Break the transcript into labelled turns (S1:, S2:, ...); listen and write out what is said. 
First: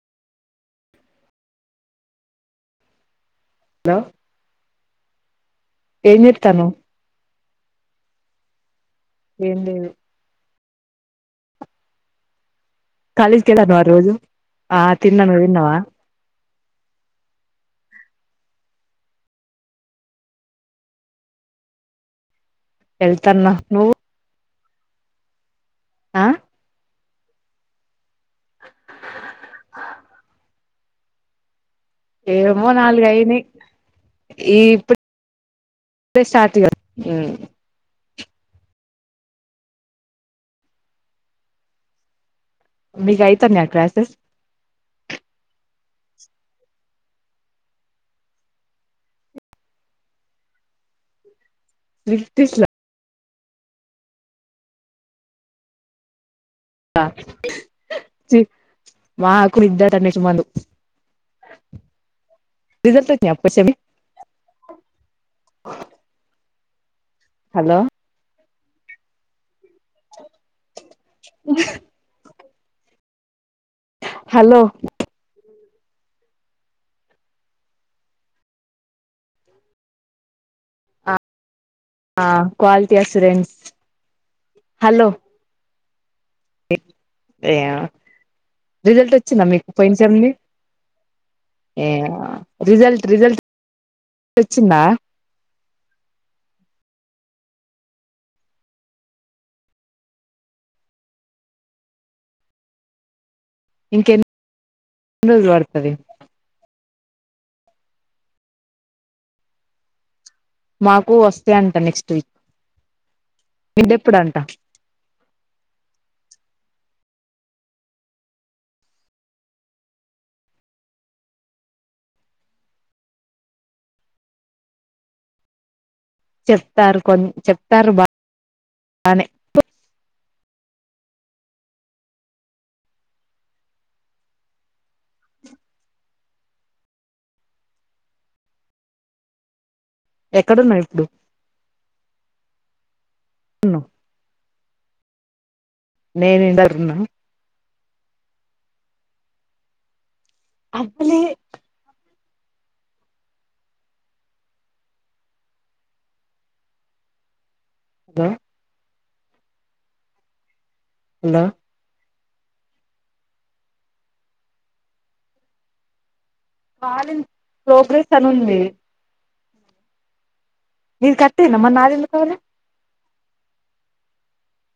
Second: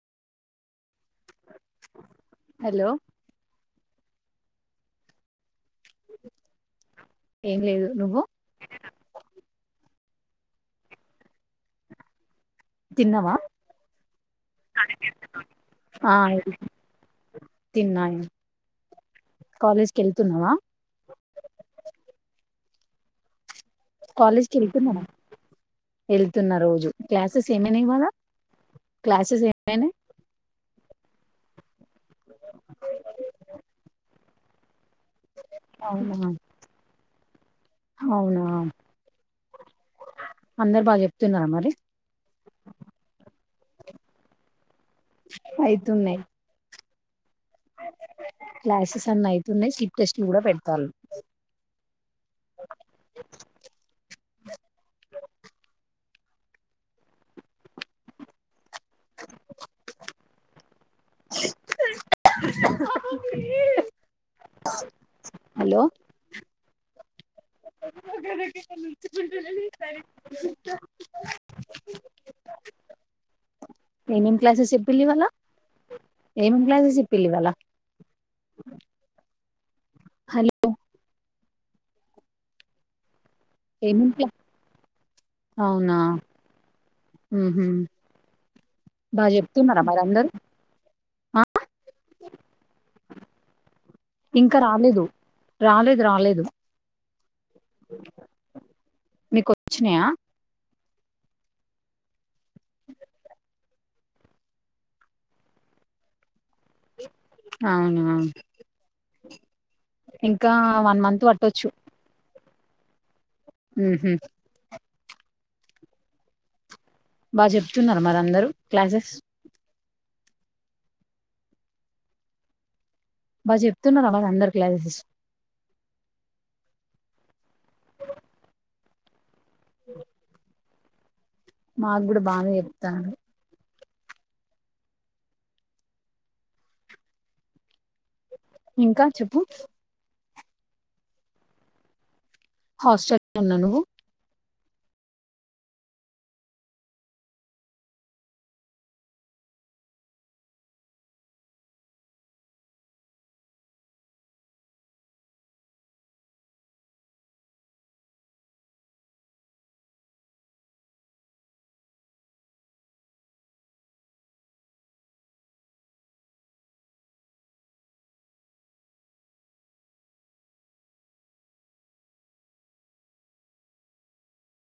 S1: Hello
S2: hello ఏం చెత్తన్నావు
S1: ఏం లేదు నువ్వు
S2: ఏం లేదు.
S1: తిన్నావా
S2: కాలేజ్ కి వెళ్ళావా రోజు ఆ తిన్న నువు తిన్నవా?
S1: తిన్నాయి కాలేజ్ కు వెళ్తున్నావా?
S2: ఏల్తాన్నా
S1: కాలేజ్కి వెళ్తున్నవ
S2: ఆ
S1: వెళ్తున్నా రోజు క్లాసెస్ ఏమైనయి ఇవాళ క్లాసెస్ ఏమయినయి
S2: ఏమో నాలుగు అయినయి ఈ ఇప్పు డే స్టార్ట్ కదా మ్మ్
S1: హవునా అందరు బాగా చెప్తున్నారా మరి
S2: మీగ అయితన్నాయా క్లాసెస్?
S1: అయితున్నాయి. క్లాసెస్ అన్న అయితున్నాయి స్లిప్ టెస్ట్లు కూడా పెడతారు.
S2: స్లిప్ టెస్ట్ల ఆ చు మాకు నిద్ద తనే చుమందు రిజల్ట్ ఒచ్చినయ అప్పుడే సేమ్ వి
S1: హలో
S2: హలో
S1: ఏమేం
S2: హలో
S1: క్లాసెస్ చెప్పిళివ్వాల ఏమేం క్లాసెస్ ఇప్పిళివ్వాల హలో
S2: అ ఆ క్వాలిటీ ఎన్సూరెన్స్
S1: ఏం అవునా ఉహు
S2: యా రిజల్ట్
S1: బాగా
S2: వచ్చిందా మీకు
S1: చెప్తున్నారా
S2: పోయిన
S1: మరి
S2: సేమ్
S1: అందరు
S2: వి
S1: ఆ
S2: ఏ రిజల్ట్ రిజల్ట్
S1: ఇంకా
S2: వచ్చిందా
S1: రాలేదు రాలేదు రాలేదు మీకు వచ్చినాయా
S2: ఇంకా ఎన్ని రోజులు పడుతది
S1: అవునా ఇంకా వన్
S2: మాకు
S1: మంత్ పట్టొచ్చు హుహు.
S2: మీదేప్పుడంట
S1: బాగా చెప్తున్నారు మరి అందరూ క్లాసెస్ బా చెప్తున్నార మరి అందరూ క్లాసెస్
S2: చెప్తారు కొ చెప్తారు బా బానే
S1: మాకు కూడా బానే చెప్తారు ఇంకా చెప్పు
S2: ఎక్కడున్నావ్ ఇప్పుడు
S1: హాస్టల్ లో ఉన్నా నువ్వు
S2: నేను ఇందర్ఉన్న అదులే అద హలో వాలిన్ ప్రోగ్రెస్ అని ఉంది నిధి కట్టిన్రూ మర్ నది ఎందుక్ కలె